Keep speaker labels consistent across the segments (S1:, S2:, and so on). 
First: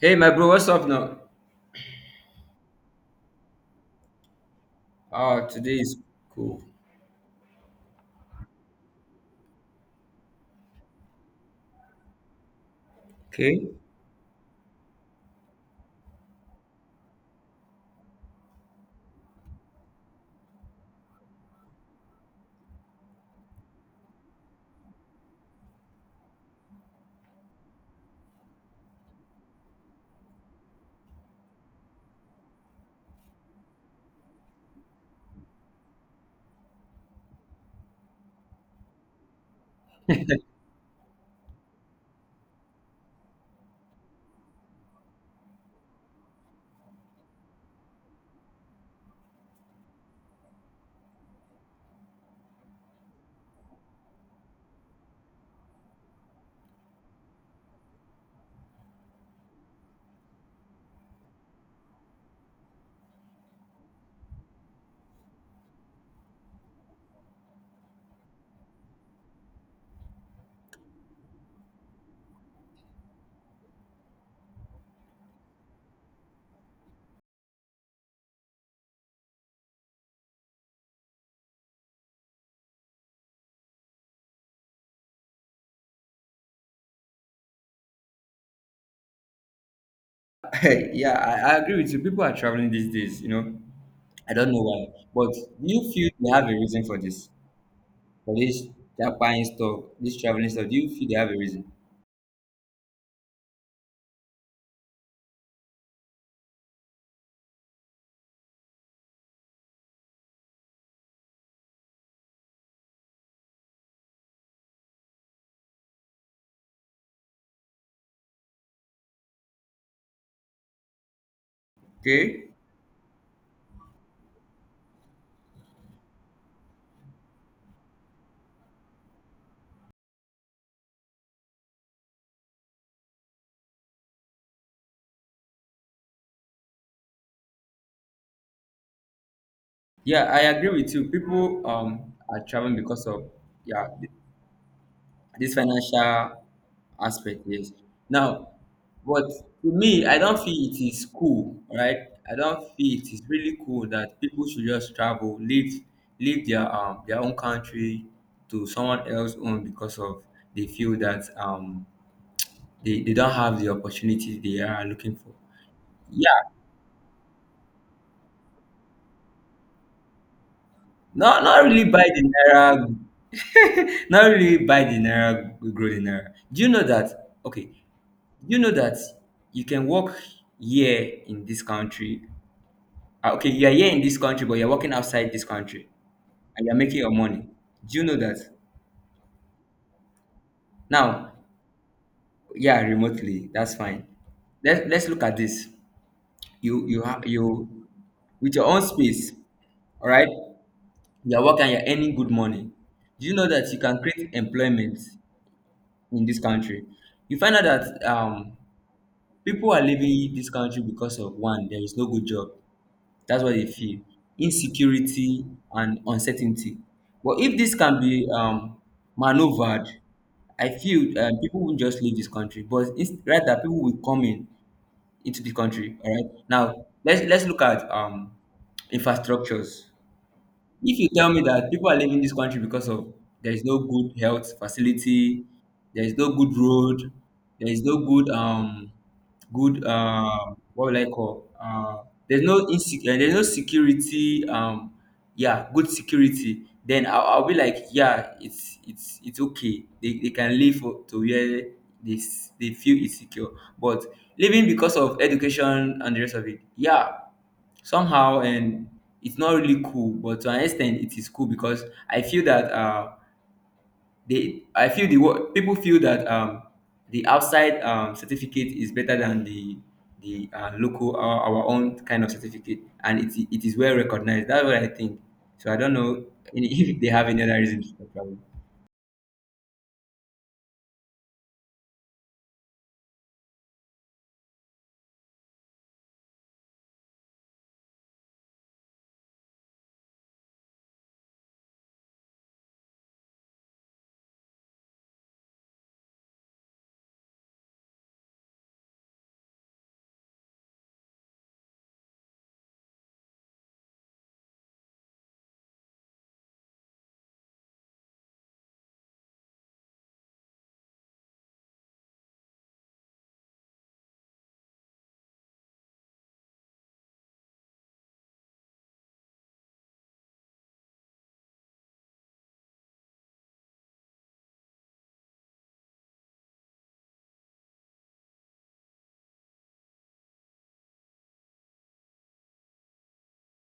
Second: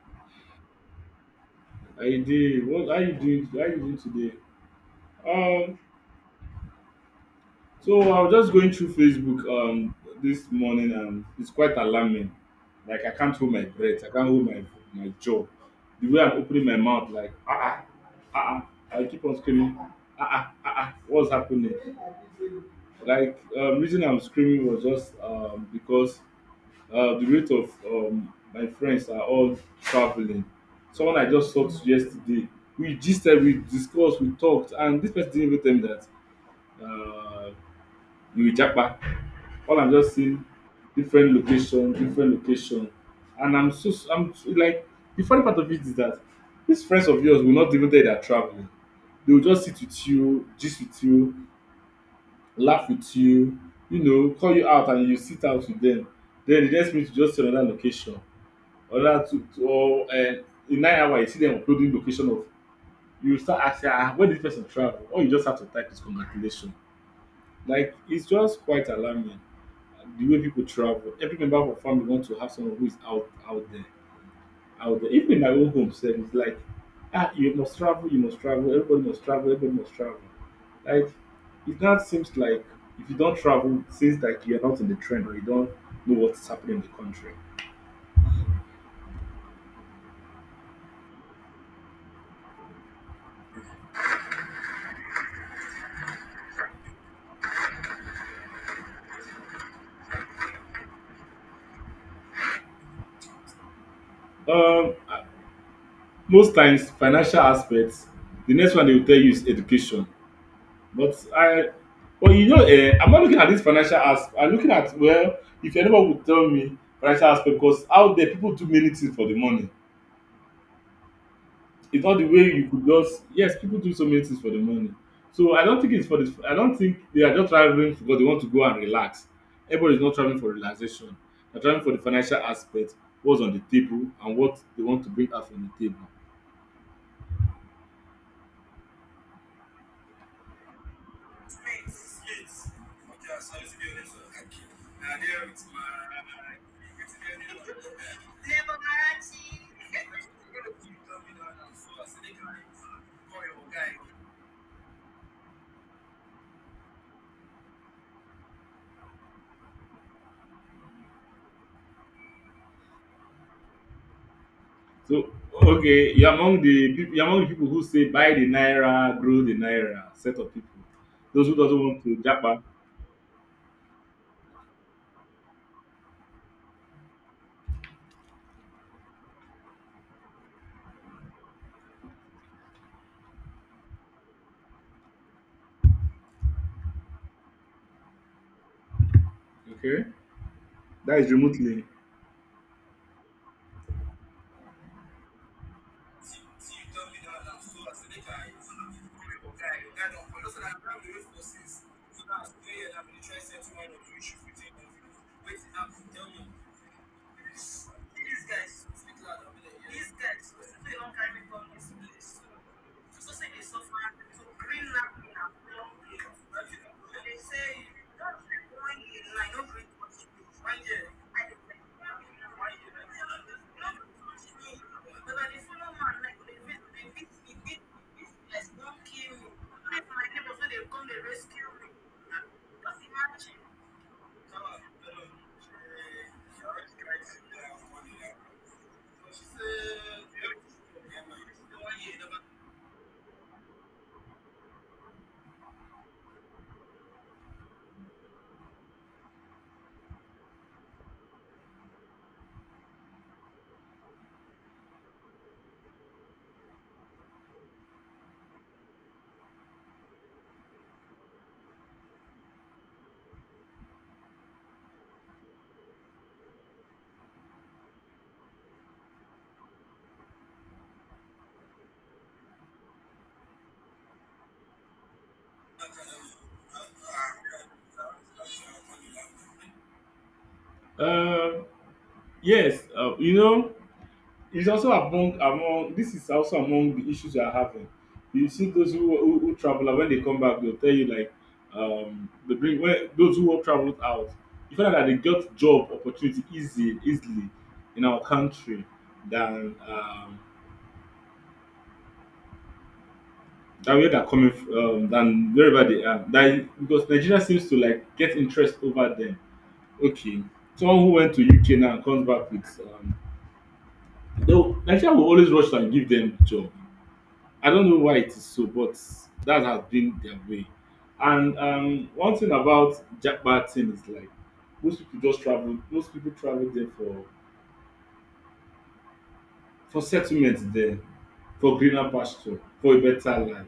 S1: Hey, my bro, what's up now?
S2: I did. What are you doing? How you doing today?
S1: Oh, today
S2: Um,
S1: is cool.
S2: so I was just going through Facebook this morning, and it's quite alarming. Like, I can't hold my
S1: Okay.
S2: breath. I can't hold my jaw. The way I'm opening my mouth, like ah ah ah, ah. I keep on screaming ah ah ah ah. What's happening? Like, reason I'm screaming was just because the rate of my friends are all traveling. Someone I just talked to yesterday, we just we discussed, we talked, and this person didn't even tell me that uh, you japa. All I'm just seeing different location, and like the funny part of it is that these friends of yours will not even tell you they're traveling. They will just sit with you, gist with you, laugh with you, you know, call you out, and you sit out with them. Then the next minute you just see another location, Ola, to or in 9 hours you see them uploading location of. You start asking, ah, where did this person travel, or you just have to type is congratulation. Like, it's just quite alarming, the way people travel. Every member of our family wants to have someone who is out there, out there. Even in my own home sef, it's like, ah, you must travel, you must travel, everybody must travel, everybody must travel. Like, it now seems like if you don't travel it seems like you're not in the trend, or you don't know what's happening in the country.
S1: Yeah, I agree with you. People are traveling these days, you know. I don't know why. But do you feel they have a reason for this? For this, that buying stuff, this traveling stuff, do you feel they have a reason?
S2: um Most times financial aspects, the next one they will tell you is education. But I Well, you know, I'm not looking at this financial, as I'm looking at, well, if anyone would tell me financial aspect, because out there people do many things for the money. It's not the
S1: Okay.
S2: way you could just, yes, people do so many things for the money. So I don't think it's for this. I don't think they are just traveling because they want to go and relax. Everybody's not traveling for relaxation. They're traveling for the financial aspect, what's on the table and what they want to bring out from the table.
S1: Yeah, I agree with you. People are traveling because of, yeah, this financial aspect, yes, now, but to me, I don't feel it is cool, right? I don't feel it is really cool that people should just travel, leave, leave their their own country to someone else's own because of, they feel that they don't have the opportunity they are looking
S2: So,
S1: for.
S2: okay,
S1: Yeah,
S2: you're among the people who say buy the naira, grow the naira, set of people.
S1: not
S2: Those who
S1: not
S2: doesn't
S1: really
S2: want
S1: buy
S2: to
S1: the
S2: japa.
S1: naira. Not really buy the naira, grow the naira. Do you know that? Okay. You know that you can work here in this country. Ah, okay, you are here in this country, but you're working outside this country and you're making your money. Do you know that?
S2: Okay, that is
S1: Now,
S2: remotely.
S1: yeah, remotely, that's fine. Let's look at this. You have you with your own space, all right? You're working, you're earning good money. Do you know that you can create employment in this country? You find out that people are leaving this country because of, one, there is no good job. That's what they feel. Insecurity and uncertainty. But if this can be maneuvered, I feel people won't just leave this country, but rather people will come in into the country. All right. Now let's look at infrastructures. If you tell me that people are leaving this country because of, there is no good health facility, there is no good road, there is no good what will I call, there's there's no security, yeah, good security, then I'll be like, yeah, it's okay, they can live for, to where they feel it's secure. But living because of education and the rest of it, yeah, somehow, and it's not really cool, but to an extent it is cool because I feel that they I feel the work people feel that the outside certificate is better than the local our own kind of certificate, and it is well recognized. That's what I think. So I don't know if they have any other reasons.
S2: Uh, yes, you know, it's also among this is also among the issues we are having. You see those who travel, and when they come back, they'll tell you like, they bring when those who have traveled out. You find out that they got job opportunity easy easily in our country than, and where they're coming from, than wherever they are. That because Nigeria seems to like get interest over them. Okay, someone who went to UK now and comes back with, Nigeria will always rush and give them job. I don't know why it is so, but that has been their way. And, one thing about Japan team is like most people just travel. Most people travel there for settlement there, for greener pasture, for a better life.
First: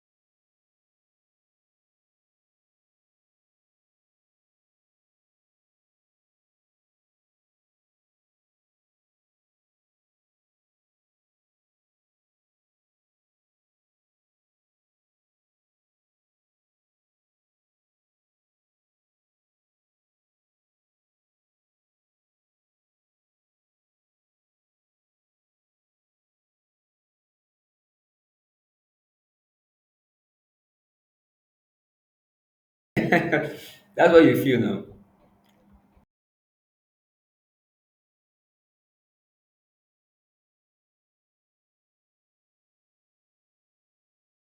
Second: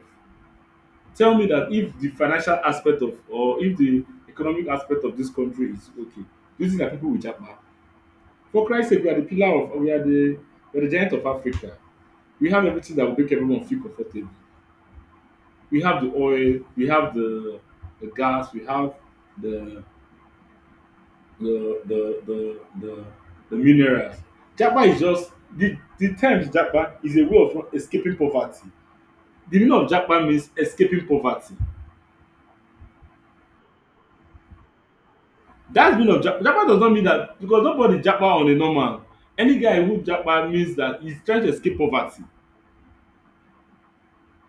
S2: Tell me that if the financial aspect of, or if the economic aspect of this country is okay, do you think that people will japa? For Christ's sake, we are the pillar of, we are the, we are the giant of Africa. We have everything that will make everyone feel comfortable. We have the oil, we have the gas, we have the the the the the, the minerals. Japa is just the term japa is a way of escaping poverty. The meaning of japa means escaping poverty.
S1: That's what you feel now.
S2: That's meaning of Japa. Japa does not mean that because nobody Japa on a normal. Any guy who Japa means that he's trying to escape poverty.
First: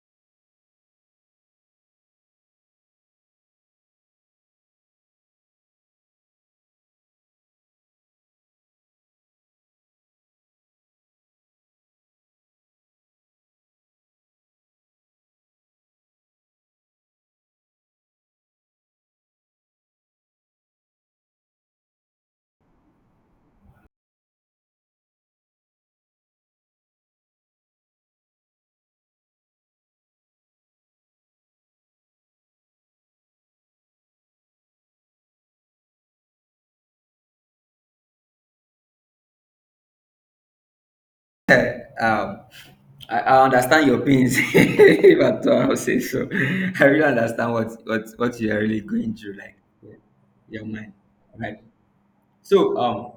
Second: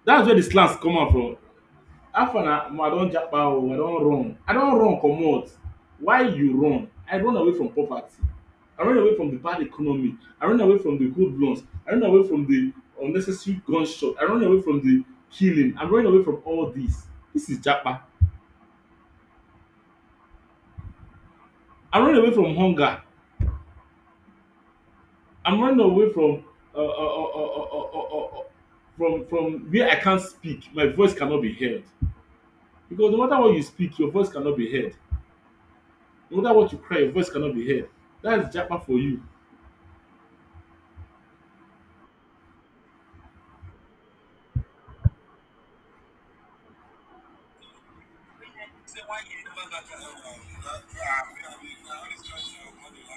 S2: That's where the slangs come out from. After far na omo I don Japa oo, I don run. I don run comot. Why you run? I run away from poverty. I run away from the bad economy. I run away from the hoodlums. I run away from the unnecessary gunshot. I run away from the killing. I'm running away from all this. This is Japa. I run away from hunger. I'm running away from uh, uh, uh, uh, uh, uh, uh, uh, uh, from where I can't speak. My voice cannot be heard, because no matter what you speak, your voice cannot be heard. No matter what you cry, your voice cannot be heard. That's japa for you.
S1: um I, understand your pains, if at all, I'll say so. I really understand what what you are really going through, like, yeah, your mind, right? So,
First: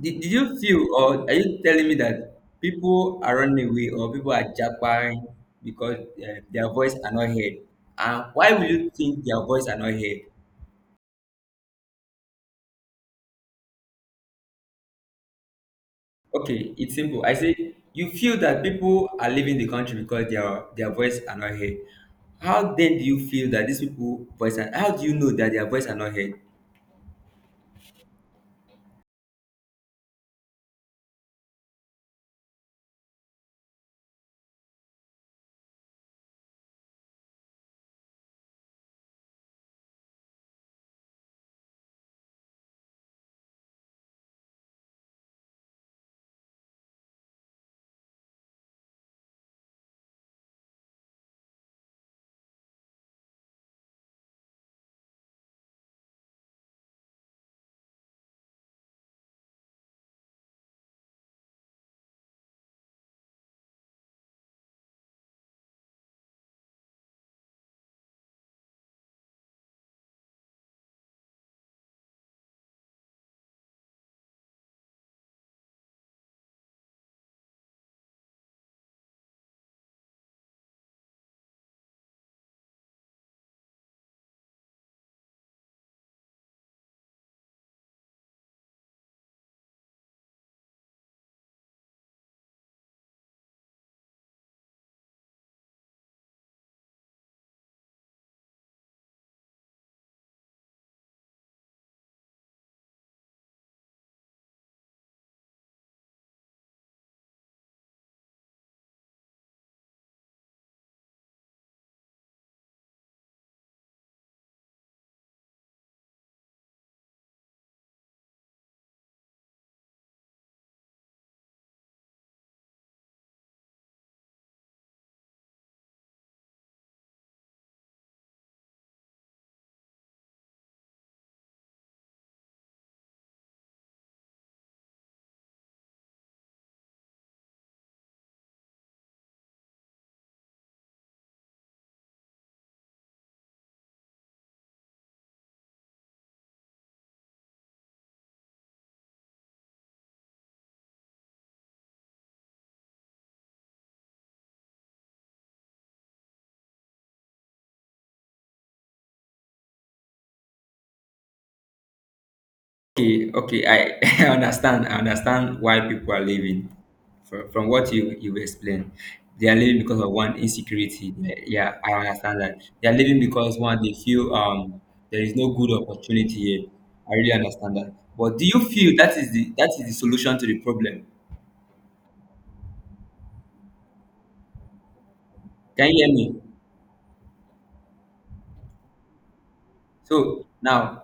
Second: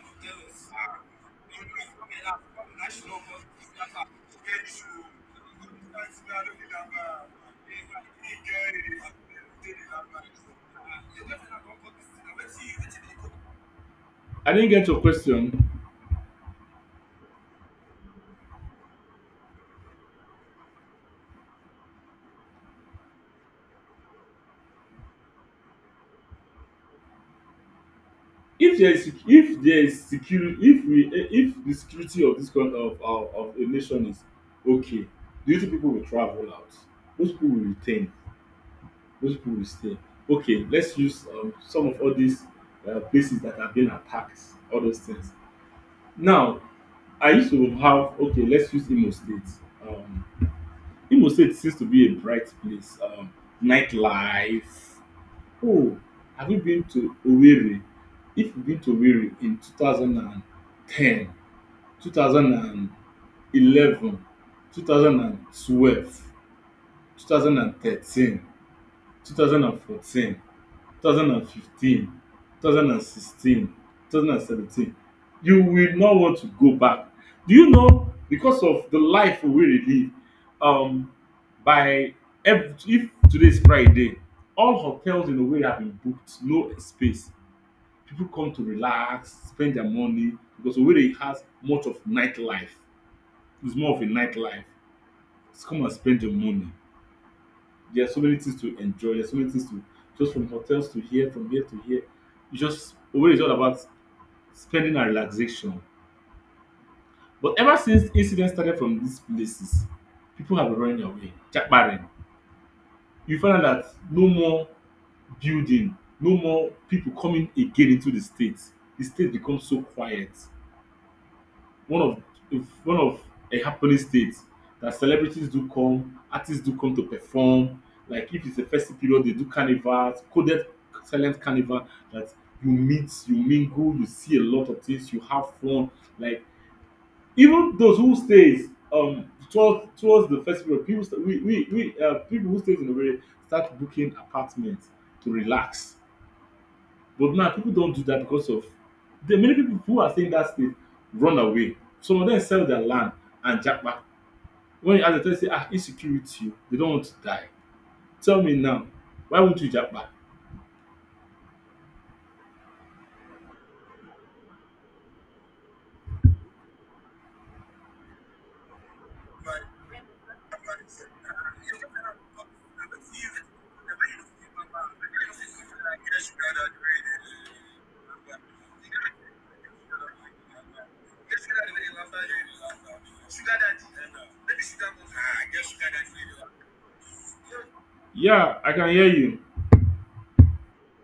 S1: did you feel, or are you telling me that people are running away or people are jabbering because their voice are not heard? And why would you think their voice are not heard?
S2: I didn't get your question.
S1: Okay, it's simple. I say, you feel that people are leaving the country because their voice are not heard. How then do you feel that these people voice are, how do you know that their voice are not heard?
S2: If there is security, if the security of this country, of our, of a nation is okay, do you think people will travel out? Those people will retain. Those people will stay. Okay, let's use, some of all these, places that have been attacked, all those things. Now, I used to have, okay, let's use Imo State. Um, Imo State seems to be a bright place. Nightlife. Oh, have you been to Owerri? If you've been to Owerri in 2010, 2011, 2012, 2013, 2014, 2015, 2016, 2017, you will not want to go back. Do you know, because of the life we really live? Um, by if today is Friday, all hotels in a way have been booked, no space. People come to relax, spend their money, because Owerri has much of nightlife. It's more of a nightlife. Just come and spend your money. There are so many things to enjoy. There's so many things to, just from hotels to here, from here to here. It's just Owerri is all about spending and relaxation. But ever since incidents started from these places, people have been running away, jackbarring. You find out that no more building, no more people coming again into the state. The state becomes so quiet. One of, if one of, a happening state that celebrities do come, artists do come to perform. Like if it's a festive period, they do carnivals, coded silent carnival, that you meet, you mingle, you see a lot of things, you have fun. Like even those who stays, um towards the festival, people st- we people who stays in the way start booking apartments to relax. But now people don't do that because of the many people who are saying that state, run away. Some of them sell their land and japa. When you ask them, they say, ah, insecurity. They don't want to die. Tell me now, why won't you japa?
S1: Okay, okay, I, I understand. I understand why people are leaving. From what you explained, they are leaving because of, one, insecurity. Yeah, I understand that. They are leaving because, one, they feel there is no good opportunity here. I really understand that. But do you feel that is the, that is the solution to the problem? Can you hear me?
S2: Yeah, I can hear you.
S1: So now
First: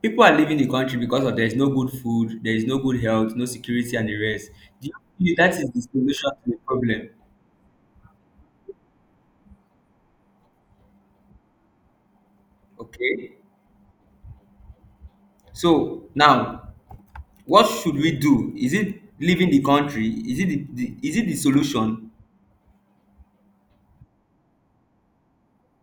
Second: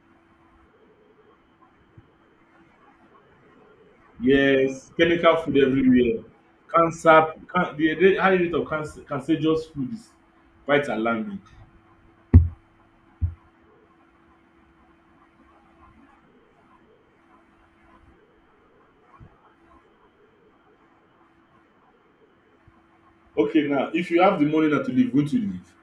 S1: people are leaving the country because of, there is no good food, there is no good health, no security, and the rest. Do
S2: Yes,
S1: you
S2: chemical
S1: feel that
S2: food
S1: is the
S2: everywhere.
S1: solution to the problem?
S2: Cancer, the high rate of cancer, cancerous food, is quite alarming.
S1: Okay. So now, what should we do? Is it leaving the country? Is it the is it the solution?
S2: Okay, now, if you have the money not to leave, won't you leave?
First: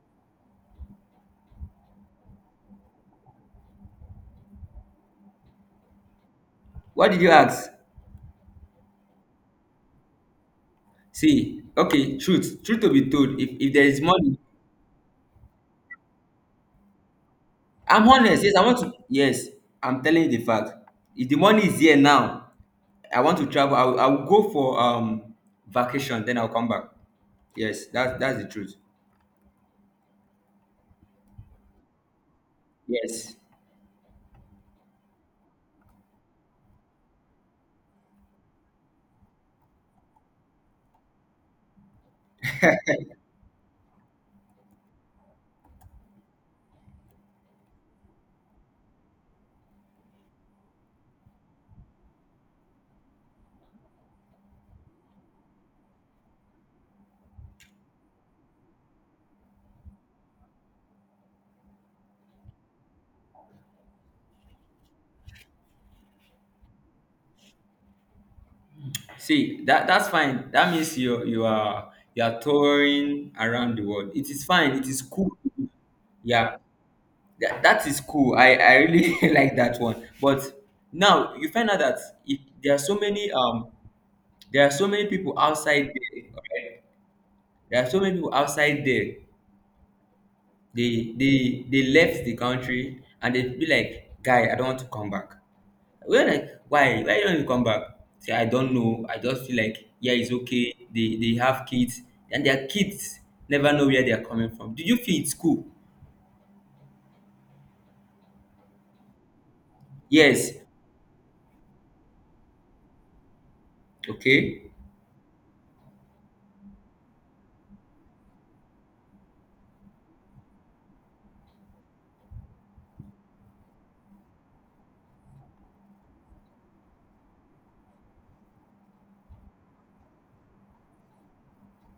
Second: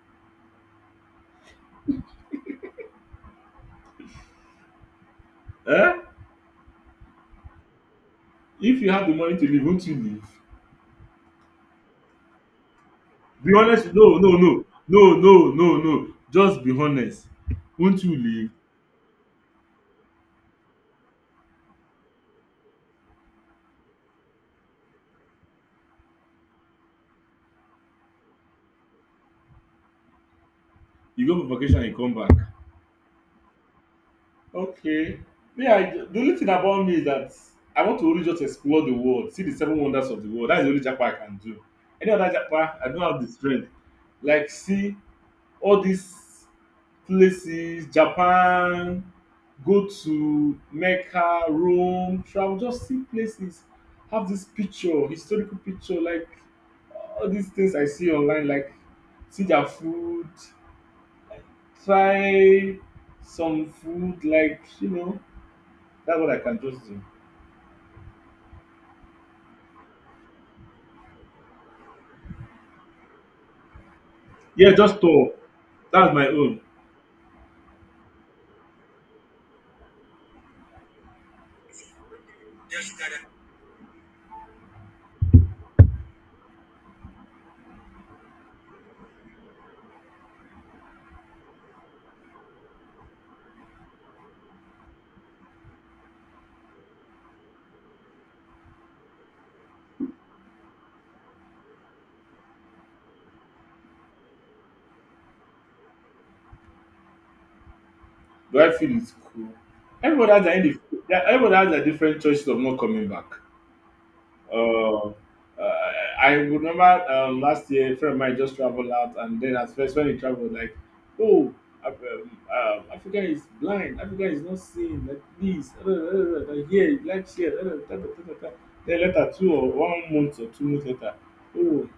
S2: Eh?
S1: What did you ask?
S2: If you have the money to leave, won't you leave?
S1: See, okay, truth to be told,
S2: Be
S1: if there
S2: honest.
S1: is
S2: No, no,
S1: money,
S2: no, no, no, no, no, just be honest. Won't
S1: I'm
S2: you
S1: honest.
S2: leave?
S1: Yes, I want to. Yes, I'm telling you the fact. If the money is here now, I want to travel. I will go for vacation, then I'll come back. Yes, that that's the truth.
S2: You go for vacation and you come back.
S1: Yes.
S2: Okay. Yeah, I the only thing about me is that I want to only just explore the world, see the seven wonders of the world. That's the only japa I can do. Any other japa I don't have the strength. Like, see all these places, Japan, go to Mecca, Rome, travel, just see places, have this picture, historical picture, like all these things I see online, like, see their food, try some food, like, you know, that's what I can just do.
S1: See, that that's fine. That means you are touring around the world. It is
S2: Yeah,
S1: fine. It
S2: just
S1: is
S2: tour.
S1: cool.
S2: That's my
S1: Yeah.
S2: own.
S1: That, that is cool. I really like that one. But now you find out that if there are so many there are so many people outside there. Alright? There are so many people outside there. They left the country and they be like, guy, I don't want to come back. We were like, why? Why don't you come back? Say, I don't know. I just feel like, yeah, it's okay. They have kids, and their kids never know where they are coming from. Do you feel it's cool?
S2: Do I feel it's cool? everybody has
S1: Yes.
S2: their, indi- Everybody has their different choices of not coming back. Uh,
S1: Okay.
S2: uh, I remember, last year, a friend of mine just traveled out, and then at first when he traveled, like, oh, Africa is blind. Africa is not seeing. Like this, like here, like here. Da, da, da, da, da. Then later, 2 or 1 month or 2 months later, oh,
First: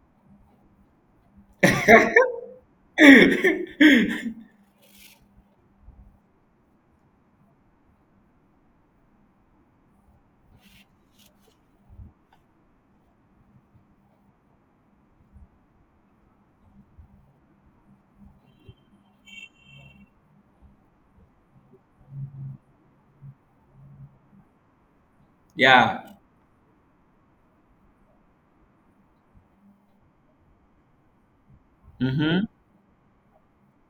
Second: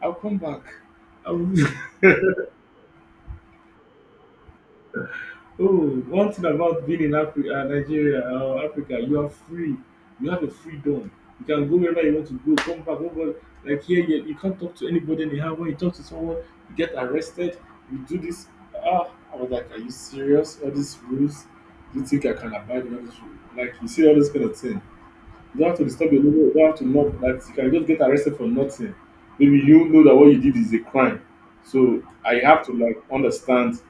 S2: I'll come back. I will Oh, one thing about being in Nigeria or Africa, you are free. You have a freedom. You can go wherever you want to go, come back, go back. Like here, you can't talk to anybody anyhow. When you talk to someone, you get arrested. You do this. Ah, I was like, are you serious? All these rules? Do you think I can abide by this rule? Like, you see all this kind of thing. You don't have to disturb
S1: Yeah.
S2: your neighbor. You don't have to knock. Like, you can just get arrested for nothing. Maybe you know that what you did is a crime. So I
S1: Mm-hmm.
S2: have to like understand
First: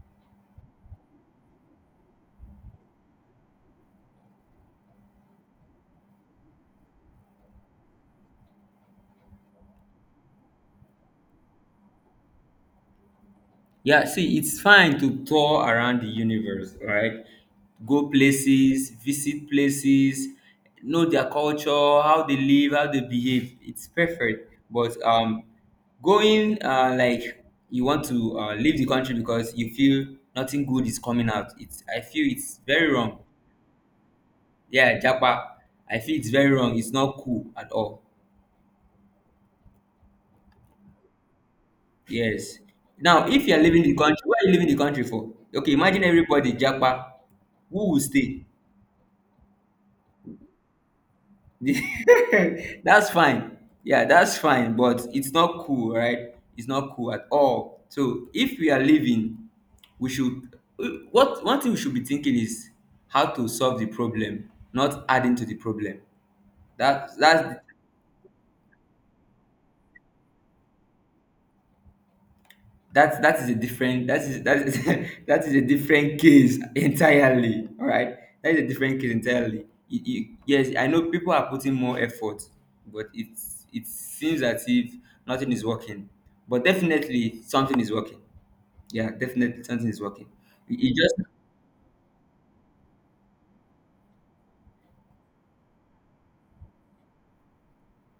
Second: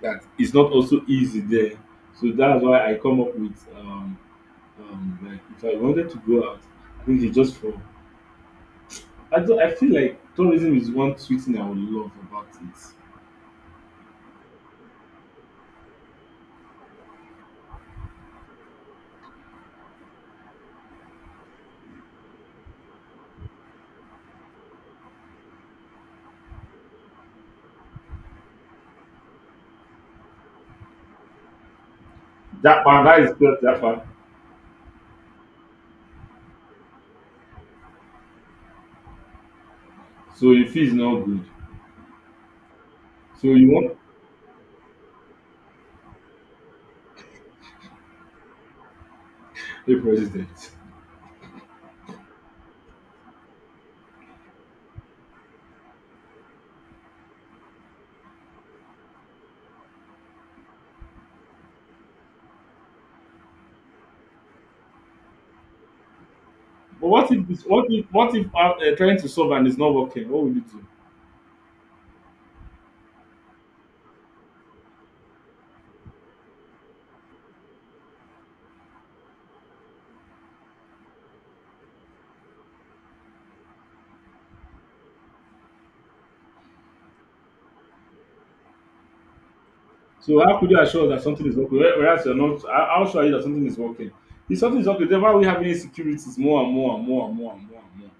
S2: that is not also easy there. So that's why I come up with like if I wanted to go out, I think it's just for I do, I feel like tourism is one sweet thing I would love about it.
S1: Yeah, see, it's fine to tour around the universe, right? Go places, visit places, know their culture, how they live, how they behave. It's perfect. But going like, you want to leave the country because you feel nothing good is coming out. It's, I feel it's
S2: That
S1: very
S2: one
S1: wrong.
S2: that is just that one.
S1: Yeah, Japa, I feel it's very wrong. It's not cool at all.
S2: So if it's not good,
S1: Yes. Now, if
S2: so
S1: you're
S2: you
S1: leaving the
S2: want
S1: country, what are you leaving the country for? Okay, imagine everybody Japa, who will stay?
S2: a president.
S1: That's fine. Yeah, that's fine, but it's not cool, right? It's not cool at all. So if we are living, we should what one thing we should be thinking is how to solve the problem, not adding to the problem.
S2: But
S1: That
S2: what if
S1: that's
S2: this, what if trying to solve and it's not working? What will you do?
S1: that that is a different that is that is a different case entirely, all right? That is a different case entirely. Yes, I know people are putting more effort, but it's, it seems as if nothing is working, but definitely something is working. Yeah, definitely something is working.
S2: So how could
S1: you,
S2: you
S1: you
S2: assure
S1: just
S2: that something is working? Whereas you're not, how sure are you that something is working? If something is working, then why are we having insecurities more and more and more and more and more and more?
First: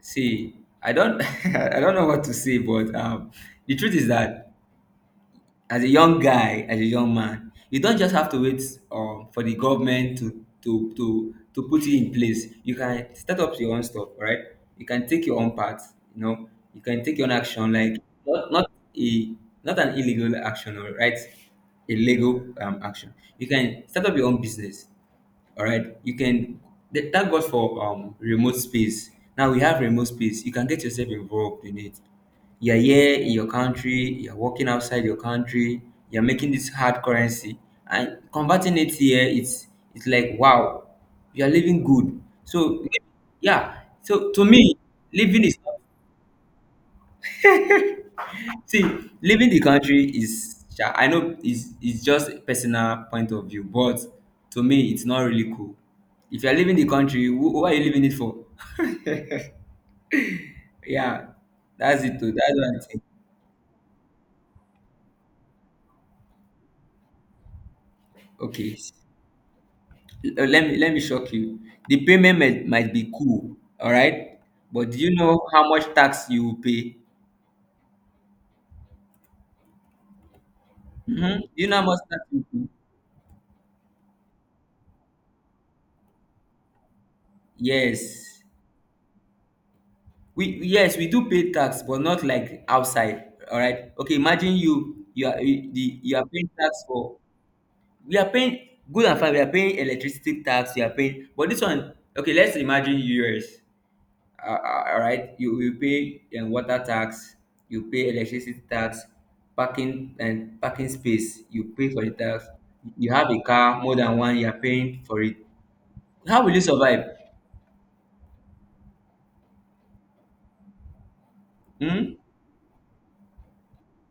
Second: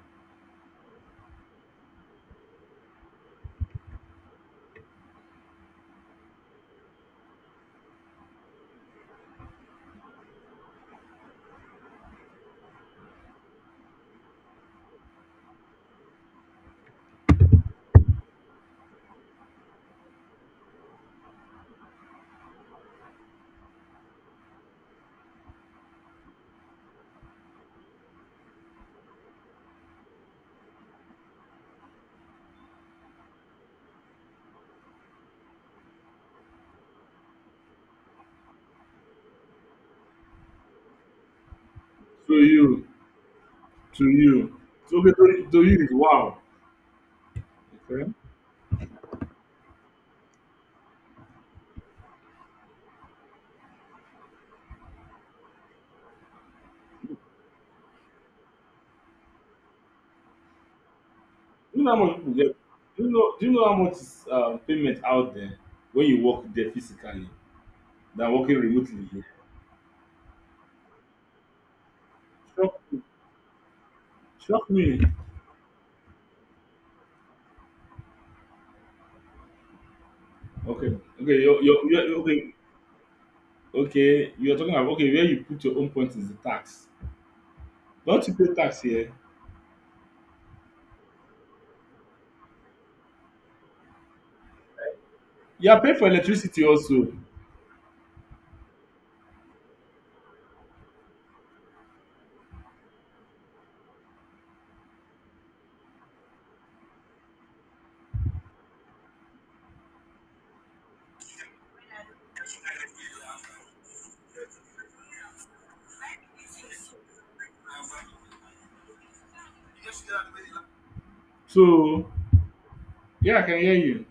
S1: see I don't I don't know what to say, but the truth is that, as a young guy, as a young man, you don't just have to wait for the government to put it in place. You can start up your own stuff, right? You can take your own part, you know? You can take your own action, like, not not a not an illegal action, or, right, a legal action. You can start up your own business, all right? You can, that, that goes for remote space. Now we have remote space, you can get yourself involved in it. You're here in your country, you're working outside your country, you're making this hard currency and converting it here. It's like wow, you're living good.
S2: To you,
S1: So, yeah,
S2: to
S1: so to
S2: you.
S1: me,
S2: So okay,
S1: living
S2: to,
S1: is
S2: to
S1: not.
S2: you is wow. Okay. Do
S1: See, leaving the country is, I know, is just a personal point of view, but to me, it's not really cool. If you're leaving the country, what are you leaving it for? Yeah,
S2: you know
S1: that's
S2: how much
S1: it.
S2: people
S1: Too. That's
S2: get?
S1: what I think.
S2: Do you know? Do you know how much is payment out there when you work there physically than working
S1: Okay,
S2: remotely?
S1: let me shock you. The payment might,
S2: Shock,
S1: might be cool, all right,
S2: shock
S1: but do
S2: me.
S1: you know how much tax you will pay?
S2: Okay, okay,
S1: Hmm, do you know how much tax you
S2: okay,
S1: will pay?
S2: okay. You're talking about okay. Where you put your own point is the tax. Don't you
S1: Yes.
S2: pay tax here?
S1: we Yes, we do pay tax, but not like outside. All right, okay, imagine
S2: You are paying for
S1: you are paying
S2: electricity
S1: tax
S2: also.
S1: for, we are paying, good and fine, we are paying electricity tax, we are paying, but this one, okay, let's imagine US, all right, you will pay water tax, you pay electricity tax, parking and parking space, you pay for the tax, you have a car more than one, you are paying for it. How will you survive?
S2: So
S1: Hmm.
S2: yeah, I can hear you.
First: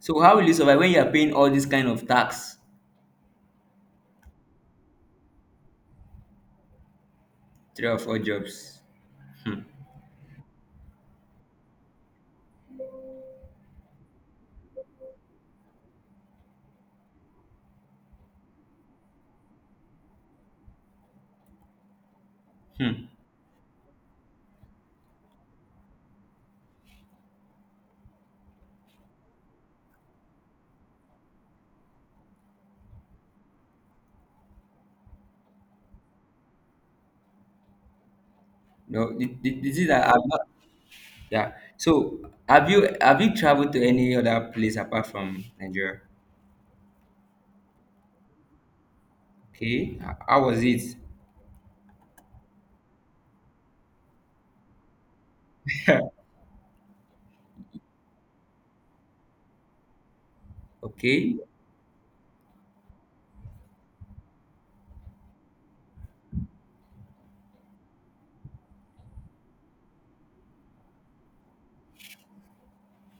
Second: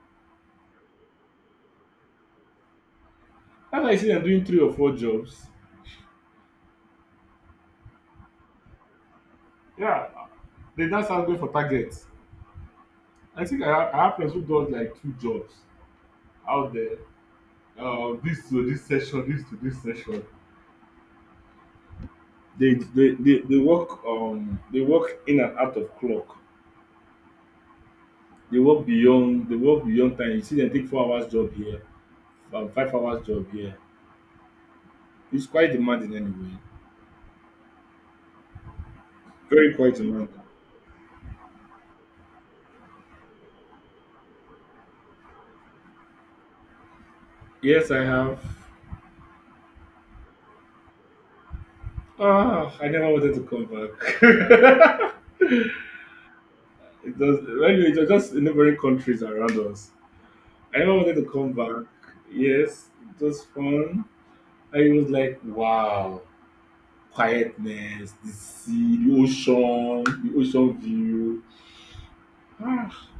S1: So how will you survive when you are paying all this kind of tax?
S2: That's why you see them doing three or four jobs.
S1: Three or four jobs. Hmm.
S2: Yeah, they just are going for targets. I think I have friends who does like two jobs out there. This to this session, this to this session. They
S1: Hmm.
S2: they, they, they work they work in and out of clock. They work beyond time. You see them take 4 hours job here, 5 hours job here. It's quite demanding anyway.
S1: No,
S2: Very
S1: this is
S2: quite
S1: that I've
S2: demanding.
S1: not. Yeah. So have you traveled to any other place apart from Nigeria?
S2: Yes, I have.
S1: Okay. How was it?
S2: Ah, I never wanted to come back. It does anyway. It was just neighboring countries around us. I never wanted to
S1: Okay.
S2: come back. Yes, it was fun. I was like, wow, quietness, the sea, the ocean view. Ah,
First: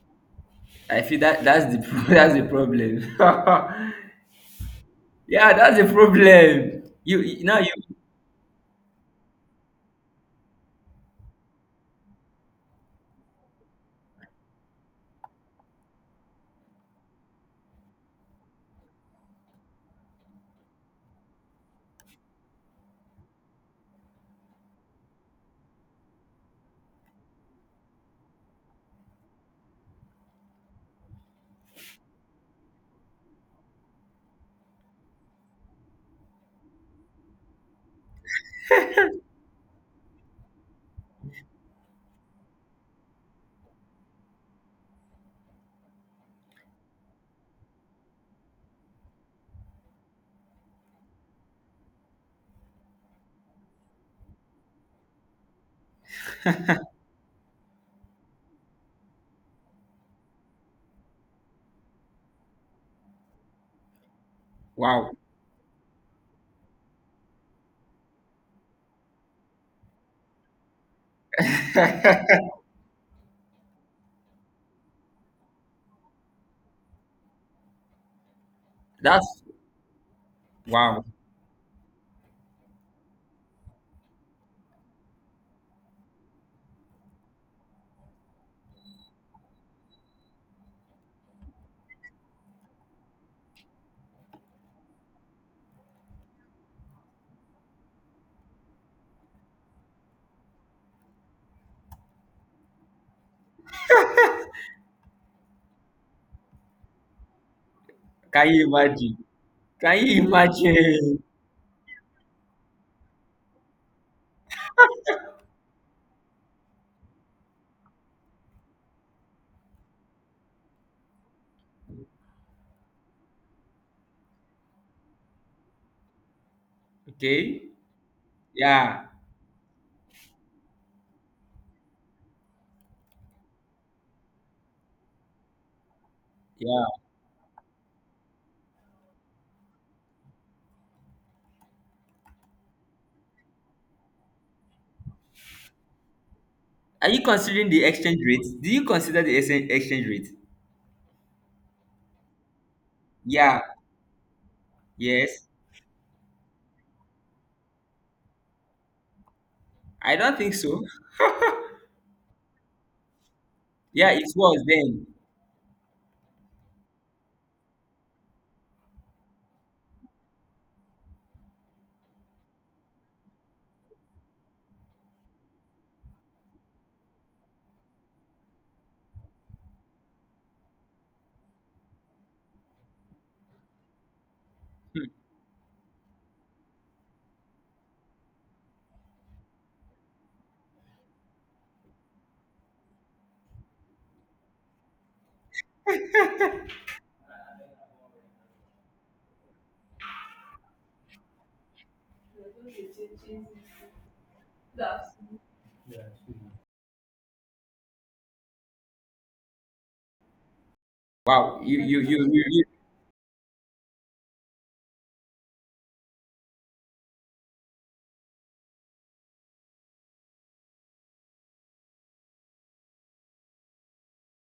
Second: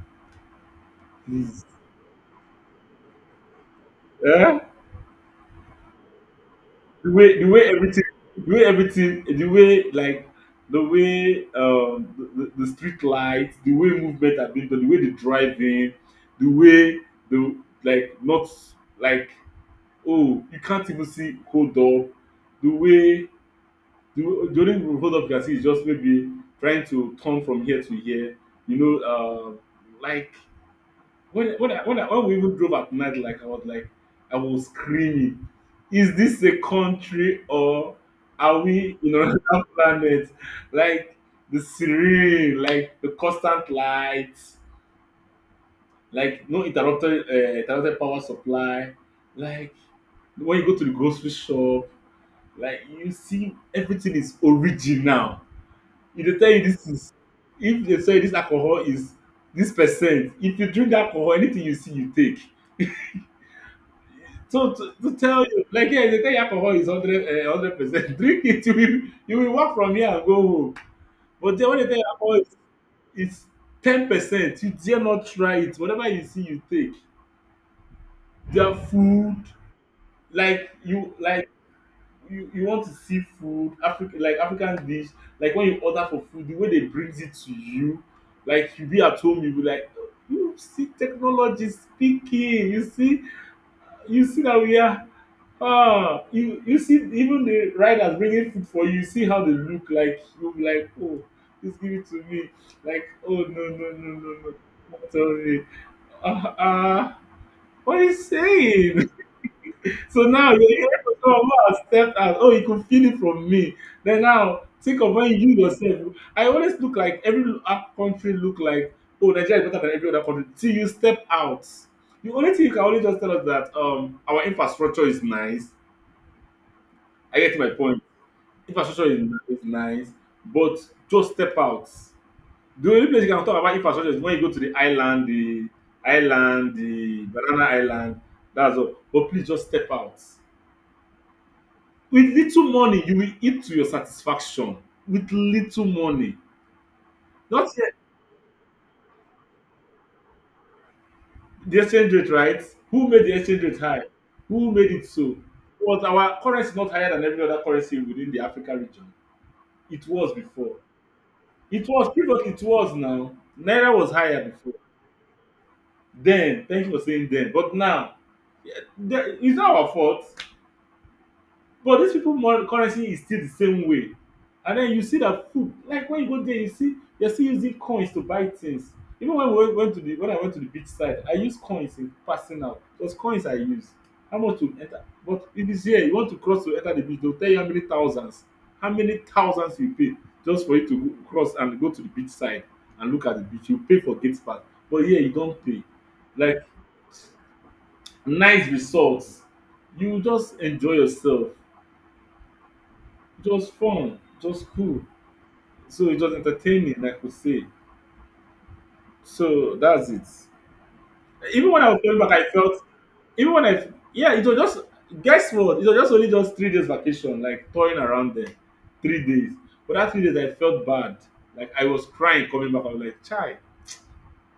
S1: I feel that
S2: please.
S1: that's the that's the problem.
S2: Eh?
S1: Yeah, that's the problem.
S2: The
S1: You
S2: way
S1: you-
S2: the
S1: now
S2: way
S1: you
S2: everything, the way everything, the way like the way the street lights, the way movement have been done, the way the driving, the way the like not like, oh, you can't even see hold up, the way the only hold up you can see is just maybe trying to turn from here to here. You know, like when we even drove at night, like I was screaming, "Is this a country or are we in another planet?" Like the serene, like the constant lights, like no interrupted power supply, like when you go to the grocery shop, like you see everything is original, e dey tell you this is if they say this alcohol is this percent, if you drink alcohol, anything you see you take. So to,
S1: wow.
S2: to tell you, like here dey tell you alcohol is 100%, drink it, you will walk from here and go home. But then when dey tell you alcohol is 10%, you dare not try it, whatever you see you take. Their food,
S1: That's
S2: like
S1: wow.
S2: you like you want to see food african, like african dish, like when you order for food, the way they brings it to you, like you be at home, you be like, "Oh, you see technology speaking, you see that we are, ah, you see even the riders bringing food for you, you see how they look like, you be like, oh, please give it to me, like, oh no, no, no, no, no, don't tell me, ah, ah, what are you
S1: Can you
S2: saying?"
S1: imagine? Can
S2: So
S1: you
S2: now your ear for
S1: imagine?
S2: some of us stepped out. Oh, you could feel it from me. Then now think of when you yourself. I always look like every country look like, oh, Nigeria is better than every other country. Till you step out. The only thing you can only just tell us that our infrastructure is nice. I get my
S1: Okay.
S2: point.
S1: Yeah.
S2: Infrastructure is nice, is nice, but just step out. The only place you can talk about infrastructure is when you go to the island, the island,
S1: Yeah.
S2: the banana island. That's all. But please just step out. With little money, you will eat to your satisfaction. With little money.
S1: Are you
S2: Not
S1: considering the
S2: yet
S1: exchange rate? Do you consider the exchange rate?
S2: the exchange rate, right? Who made the
S1: Yeah.
S2: exchange rate high? Who made it so?
S1: Yes,
S2: Was our currency not higher than every other currency within the Africa region? It
S1: I
S2: was
S1: don't think
S2: before.
S1: so.
S2: It was previously. It was now. Naira was
S1: Yeah, it
S2: higher
S1: was
S2: before.
S1: then.
S2: Then, thank you for saying then. But now, yeah, it's not our fault. But these people currency is still the same way. And then you see that food, like when you go there, you see you're still using coins to buy things. Even when we went to the when I went to the beach side, I used coins in passing out. Those coins I use. How much to enter? But it is here, you want to cross to enter the beach, they'll tell you how many thousands you pay just for you to cross and go to the beach side and look at the beach. You pay for gate pass, but here you don't pay. Like nice resorts, you just enjoy yourself, just fun, just cool. So it was entertaining, I could say. So that's it.
S1: Wow,
S2: Even
S1: you
S2: when I was
S1: you
S2: coming
S1: you
S2: back,
S1: you,
S2: I
S1: you
S2: felt, even when I yeah, it was just, guess what? It was just only just 3 days vacation, like touring around there. 3 days. But that 3 days I felt bad. Like I was crying coming back. I was like, Chai,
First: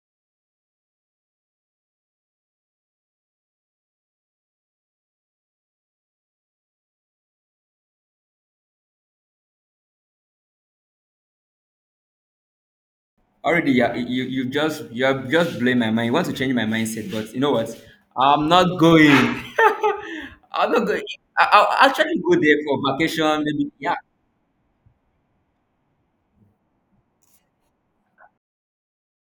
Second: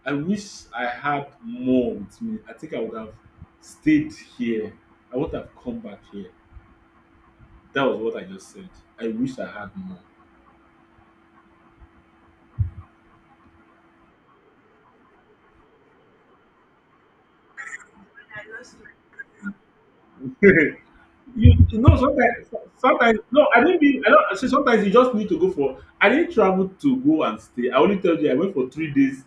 S2: I wish I had more with me. I think I would have stayed here. I would have come back here. That was what I just said. I wish I had more.
S1: already yeah, you just you have just blame my mind. You want to change my mindset, but you know what? I'm not going. I'm
S2: you,
S1: not going. I,
S2: you
S1: I'll
S2: know
S1: actually go
S2: sometimes,
S1: there for vacation.
S2: no, I
S1: Maybe,
S2: didn't
S1: yeah.
S2: mean, I don't see, sometimes you just need to go for, I didn't travel to go and stay, I only tell you I went for 3 days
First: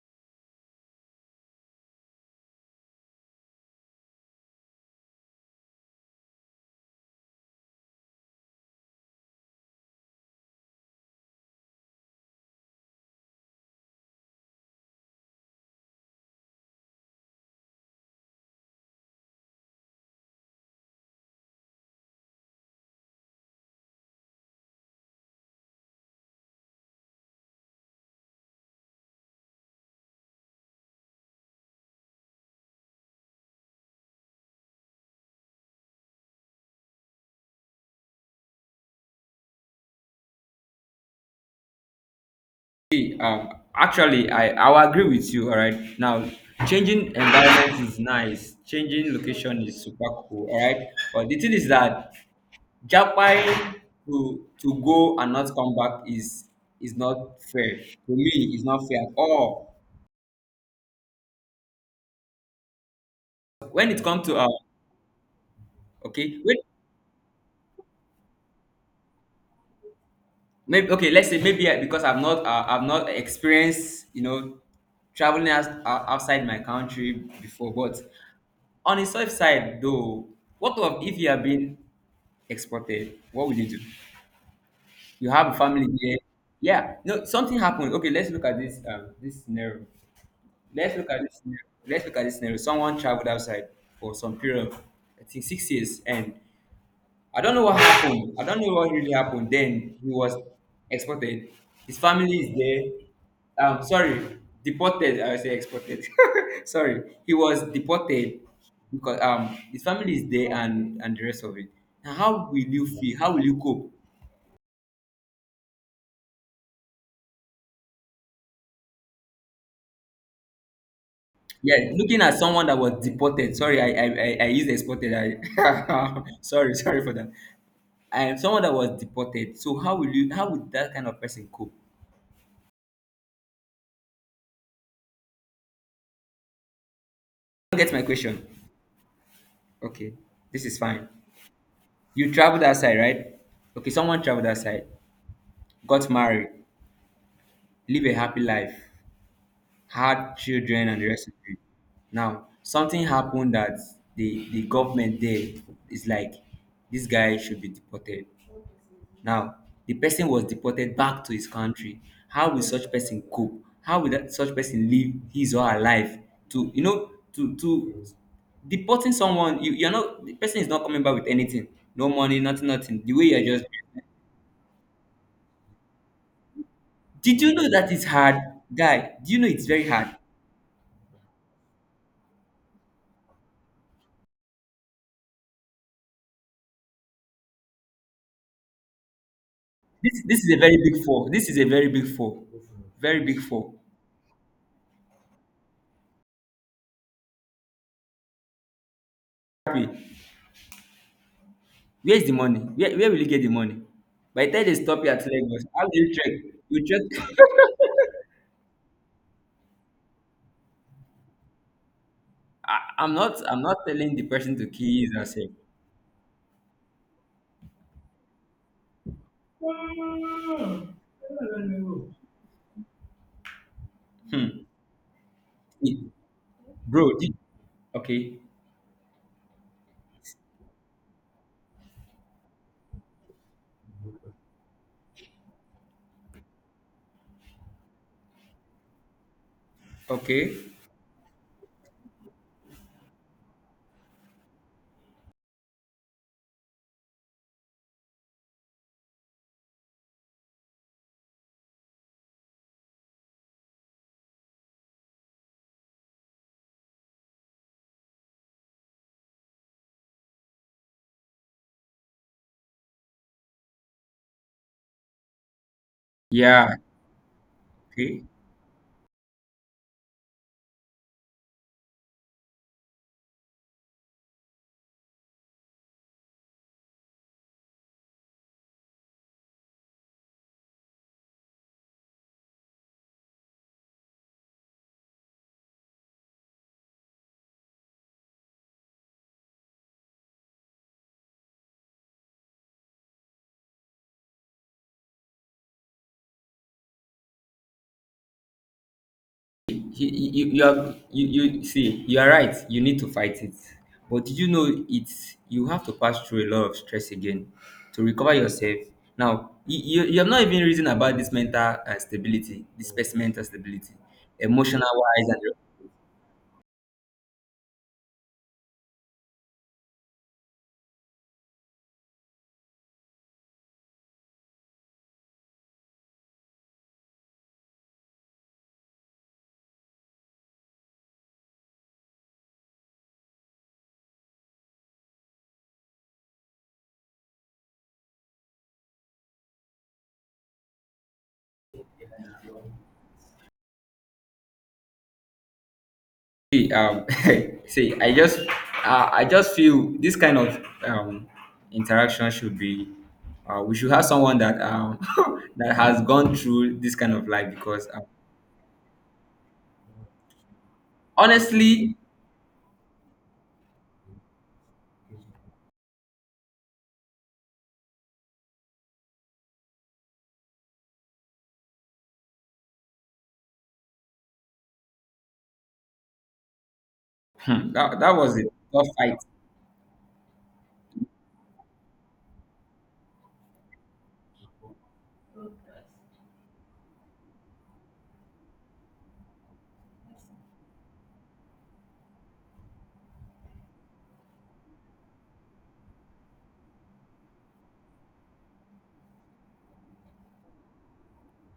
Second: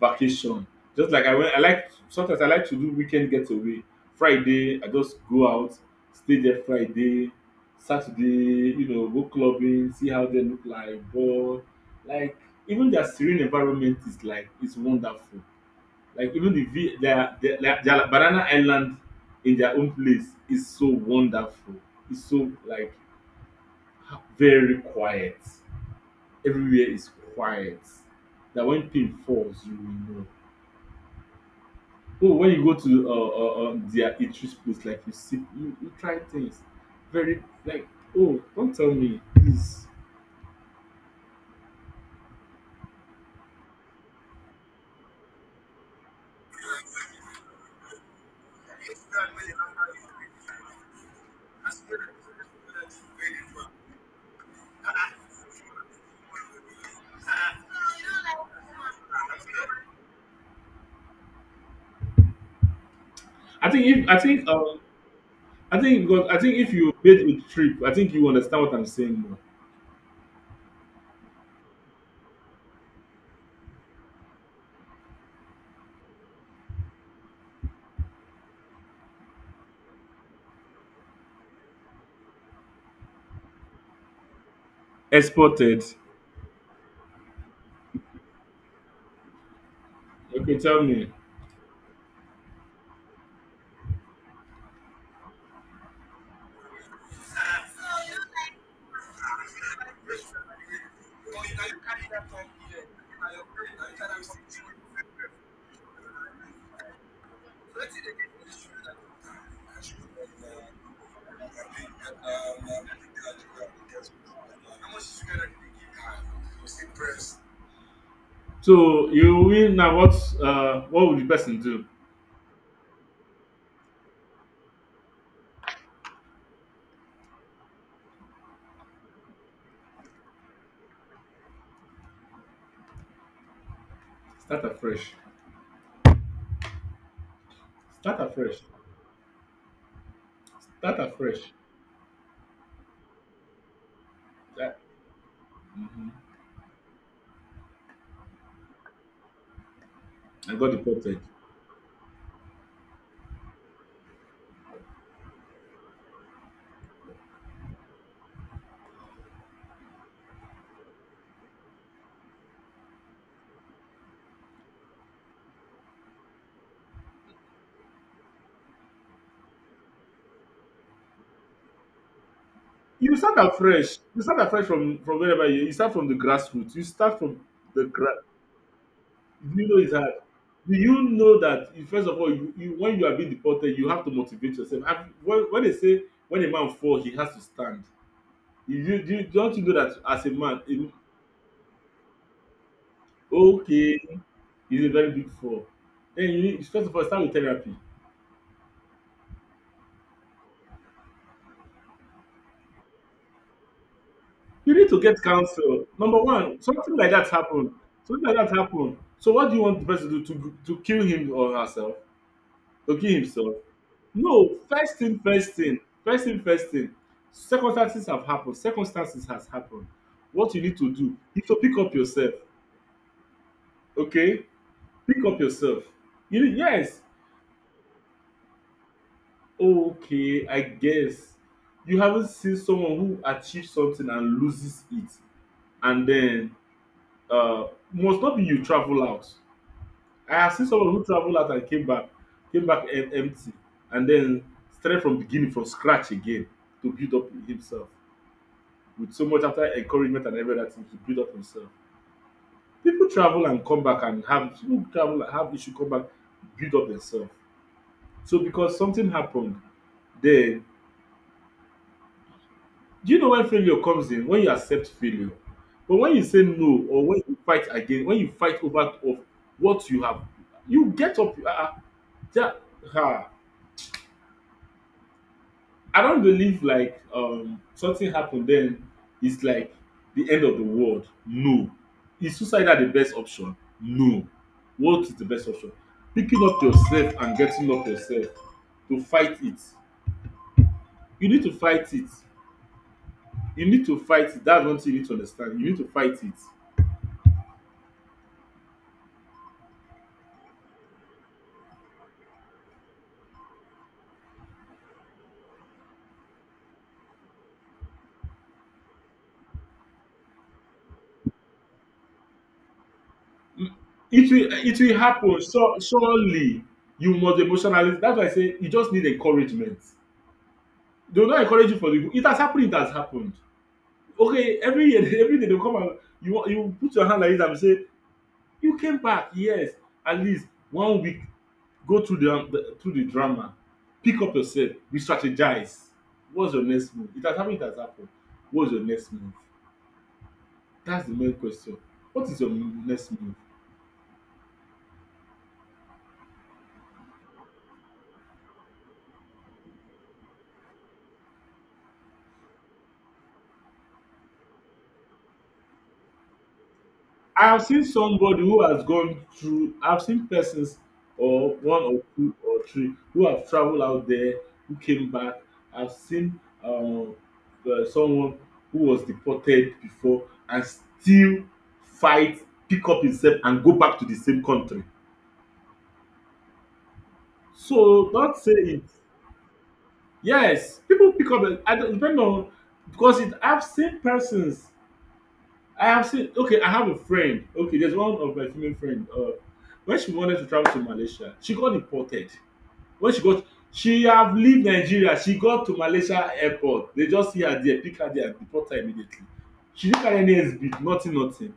S2: vacation, just like I went I like sometimes I like to do weekend getaway. Friday I just go out, stay there Friday, Saturday, you know, go clubbing, see how they look like. But like, even their serene environment is, like, it's wonderful. Like, even like, their banana island in their own place is so wonderful. It's so like very quiet. Everywhere is quiet. That when pin falls, you will know. Oh, when you go to their Itris place, like you see, you try things. Very like, oh, don't tell me this.
S1: See, actually, I I'll agree with you. All right, now, changing environment is nice. Changing location is super cool. All right, but the thing is that Japan to go and not come back is not fair to me. It's not fair at all.
S2: I think
S1: When it
S2: if I
S1: comes to
S2: think I think because I
S1: okay,
S2: think
S1: wait,
S2: if you made a trip, I think you understand what I'm saying more.
S1: maybe okay. Let's say maybe I, because I've not experienced traveling as, outside my country before. But on the soft side though, what of if you have been exported? What will you do? You have a
S2: Exported.
S1: family here. Yeah, no, something happened. Okay, let's look at this this scenario.
S2: Okay, tell
S1: Let's
S2: me.
S1: look at this scenario. Let's look at this scenario. Someone traveled outside for some period, I think 6 years, and I don't know what happened. I don't know what really happened. Then he was exported. His family is there. Sorry, deported. I say exported. Sorry, he was deported because his family is there and the rest of it. Now, how will you feel? How will you cope?
S2: So you win now. What would the person do?
S1: Yeah, looking at someone that was deported. Sorry, I used exported. I sorry, sorry for that. And someone that was deported. So how will you how would that kind of person cope? You
S2: Start afresh.
S1: don't get my
S2: Start
S1: question.
S2: afresh.
S1: Okay, this is
S2: Start
S1: fine.
S2: afresh.
S1: You traveled outside, right? Okay, someone traveled
S2: That,
S1: outside, got
S2: mhm.
S1: married, live a happy life, had
S2: I got
S1: children and the
S2: deported.
S1: rest of it. Now, something happened that the government there is like this guy should be deported. Now, the person was deported back to his country. How will such person cope? How will that such person live his or her life? To to deporting someone, you're not the person is not coming back with anything. No money, nothing, nothing. The
S2: You
S1: way
S2: start
S1: you're just
S2: afresh. You start afresh from wherever you. You start from the grassroots. You start from
S1: did you know
S2: the
S1: that it's
S2: grass.
S1: hard? Guy, do you know it's
S2: You know
S1: very
S2: it's hard.
S1: hard?
S2: Do you know that first of all, you when you are being deported, you have to motivate yourself. And when they say when a man falls, he has to stand. Don't you know that
S1: This
S2: as a
S1: this is a
S2: man,
S1: very big fall. This is a very big fall. Very big fall.
S2: okay, it's a very big fall. Then you need, first of all, start with therapy.
S1: Happy. Where's the money? Where will you get the money? By the time
S2: You
S1: they
S2: need to
S1: stop you at
S2: get
S1: Lagos, how
S2: counsel.
S1: do you
S2: Number
S1: trek?
S2: one,
S1: You
S2: something like
S1: trek
S2: that happened. Something like that happened. So what do you want the person to do? To kill him or herself? To kill himself?
S1: I'm not telling the person
S2: No.
S1: to
S2: First
S1: kill his
S2: thing,
S1: or say,
S2: first thing. First thing, first thing. Circumstances have happened. Circumstances has happened. What you need to do is to pick up yourself. Okay?
S1: hmm.
S2: Pick up yourself.
S1: It-
S2: You need, yes.
S1: bro, did, okay,
S2: Okay, I guess. You haven't seen someone who achieves something and loses it, and then uh must not be you travel out. I have
S1: okay,
S2: seen someone who traveled out and came back empty, and then started from beginning, from scratch again to build up himself with so much after encouragement and everything to build up himself. People travel and come back, and have, people travel and have issue, come back, build up themselves. So because something happened, then, do you know when failure comes in? When you accept failure. But when you say
S1: yeah,
S2: no, or when you fight again, when
S1: okay.
S2: you fight over of what you have, you get up. That, ah, I don't believe like, something happened, then it's like the end of the world. No. Is suicide the best option? No. What is the best option? Picking up yourself and getting up yourself to fight it. You need to fight it. You need to fight it. That's one thing you need to understand. You need to fight it.
S1: You see, you are right. You need to fight it. But did you know it's you have to pass through a lot of stress again to recover yourself? Now, you have not even reasoned about this mental stability, this person's mental stability,
S2: It will it
S1: emotional
S2: will
S1: wise,
S2: happen
S1: and
S2: surely. You must emotionally, that's why I say you just need encouragement. They will not encourage you for the good. It has happened, it has happened. Okay, every year every day they come and you put your hand like this and say, “You came back, yes, at least 1 week, go through the through the drama, pick up yourself, re-strategize. What's your next move?” It has happened, it has happened. What's your next move? That's the main question. What is your next move?
S1: see, see, I just feel this kind of interaction should be, we should have someone that that has gone through this kind of
S2: I
S1: life
S2: have seen
S1: because
S2: somebody who has gone through, I've seen persons or one
S1: honestly,
S2: or two or three who have traveled out there, who came back. I've seen someone who was deported before and still fight, pick up himself and go back to the same country.
S1: hmm, that,
S2: So
S1: that
S2: not
S1: was a
S2: say it.
S1: tough fight.
S2: Yes, people pick up. I don't depend on because it, I've seen persons I have seen. Okay, I have a friend. Okay, there's one of my female friend. When she wanted to travel to Malaysia, she got deported. When she got, she have leave Nigeria. She got to Malaysia airport. They just see her there, pick her there, and deport her immediately. She didn't carry any SB, nothing, nothing.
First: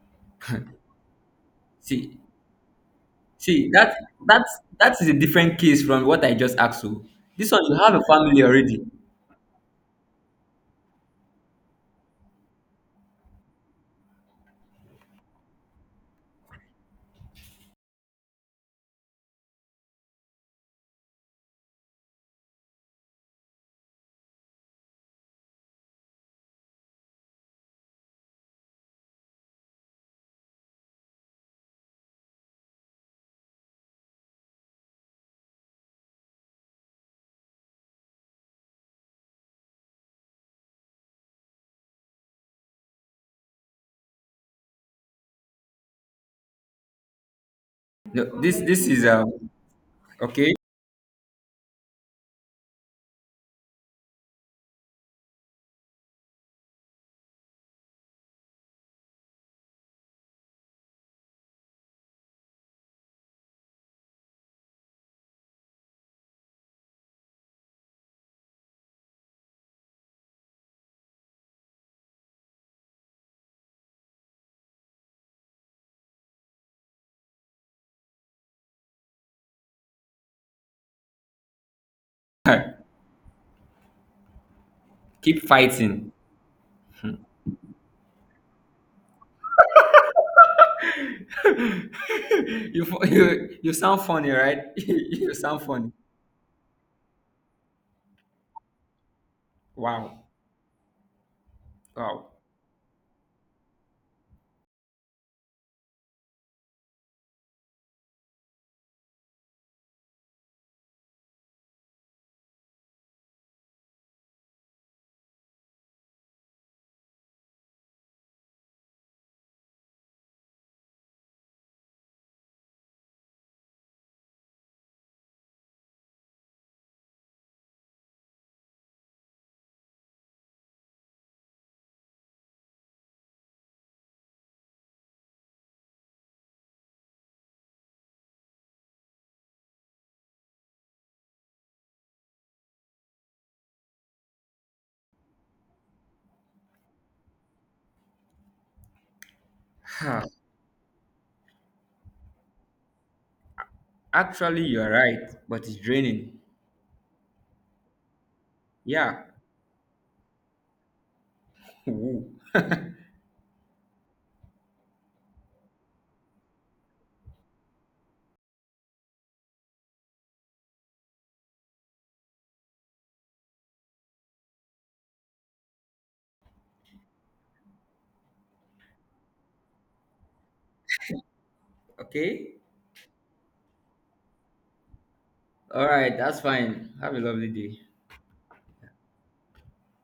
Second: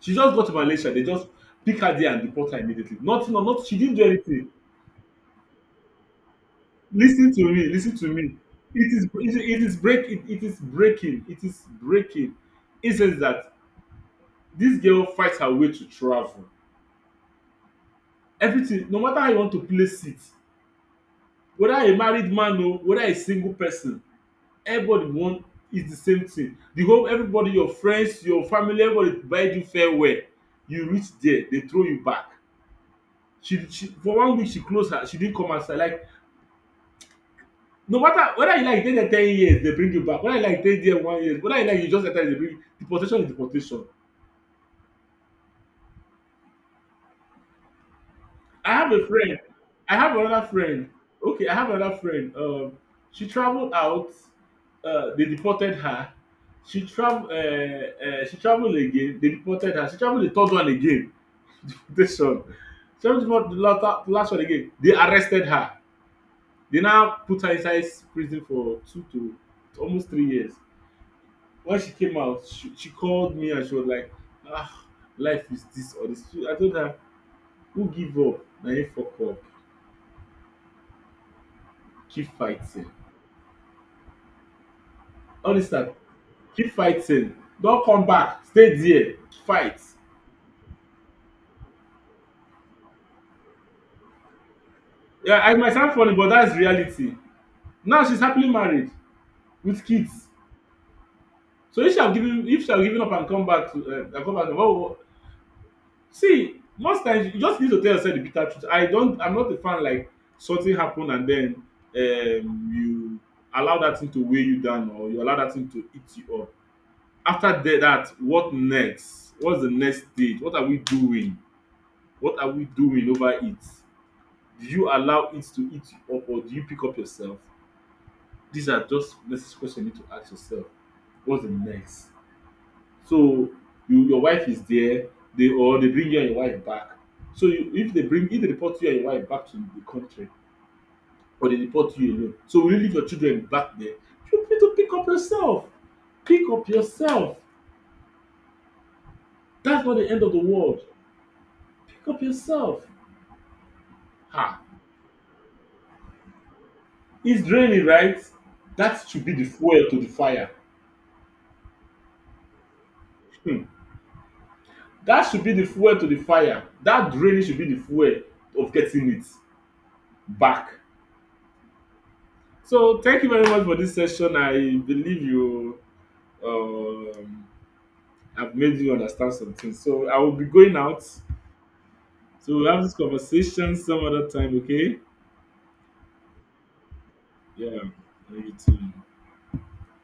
S2: She just got to Malaysia. They just pick her there
S1: See,
S2: and deport her immediately. Nothing, no, not.
S1: see,
S2: She didn't
S1: that
S2: do anything.
S1: that's that is a different case from what I just asked you.
S2: Listen to
S1: This one,
S2: me.
S1: you have
S2: Listen
S1: a
S2: to me.
S1: family already.
S2: It is break. It is breaking. It is breaking. It says that this girl fights her way to travel everything, no matter how you want to place it, whether a married man o whether a single person, everybody wan eat the same thing, the whole, everybody, your friends, your family, everybody bide you farewell, you reach there dey throw you back. She for 1 week she close her, she didn't come outside like, no matter whether you like you dey there 10 years dey bring you back, whether you like you dey there 1 year, whether you like you just enter dey bring you. Deportation is deportation.
S1: No, this
S2: I
S1: this
S2: have
S1: is
S2: a friend. I have another
S1: okay.
S2: friend. Okay, I have another friend. She traveled out. They deported her. She travel. She traveled again. They deported her. She traveled the third one again. Deportation. She traveled the last one again. They arrested her. They now put her inside prison for two to almost 3 years. When she came out, she called me and she was like, "Ah, life is this or this." I told her, "Who give up? Now you fuck up. Keep fighting."
S1: Keep
S2: All this time.
S1: fighting.
S2: Keep fighting. Don't come back. Stay there. Fight.
S1: You fu- you sound funny, right? You
S2: Yeah, it
S1: sound
S2: might sound
S1: funny.
S2: funny, but that's reality. Now she's happily married with
S1: Wow,
S2: kids. So
S1: wow.
S2: if she have given up and come back to and come back, to, well, see, most times you just need to tell yourself the bitter truth. I don't. I'm not a fan like something happen and then, um, you allow that thing to weigh you down, or you allow that thing to eat you up. After that, what next? What's the next stage? What are we doing? What are we doing over it? Do you allow it to eat you up, or do you pick up yourself? These are just necessary questions you need to ask yourself. What's the next? So you, your wife is there, they or they bring you and your wife back. So you, if they deport you and your wife back to the country, or they deport you alone, so will you leave your children back there? You need to pick up yourself. Pick up yourself. That's not the end
S1: Ah,
S2: of the world. Pick up yourself. Ha!
S1: actually, you're right, but it's draining.
S2: It's draining, right? That
S1: Yeah.
S2: should be the fuel to the fire.
S1: Woo.
S2: Hmm. That should be the fuel to the fire. That draining should be the fuel of getting it back. So thank you very much for this session. I believe you, um, have made you understand something. So I will be going out. So
S1: Okay.
S2: we'll have this conversation some other time, okay?
S1: All right, that's fine. Have a lovely
S2: Yeah.
S1: day.
S2: Love you too.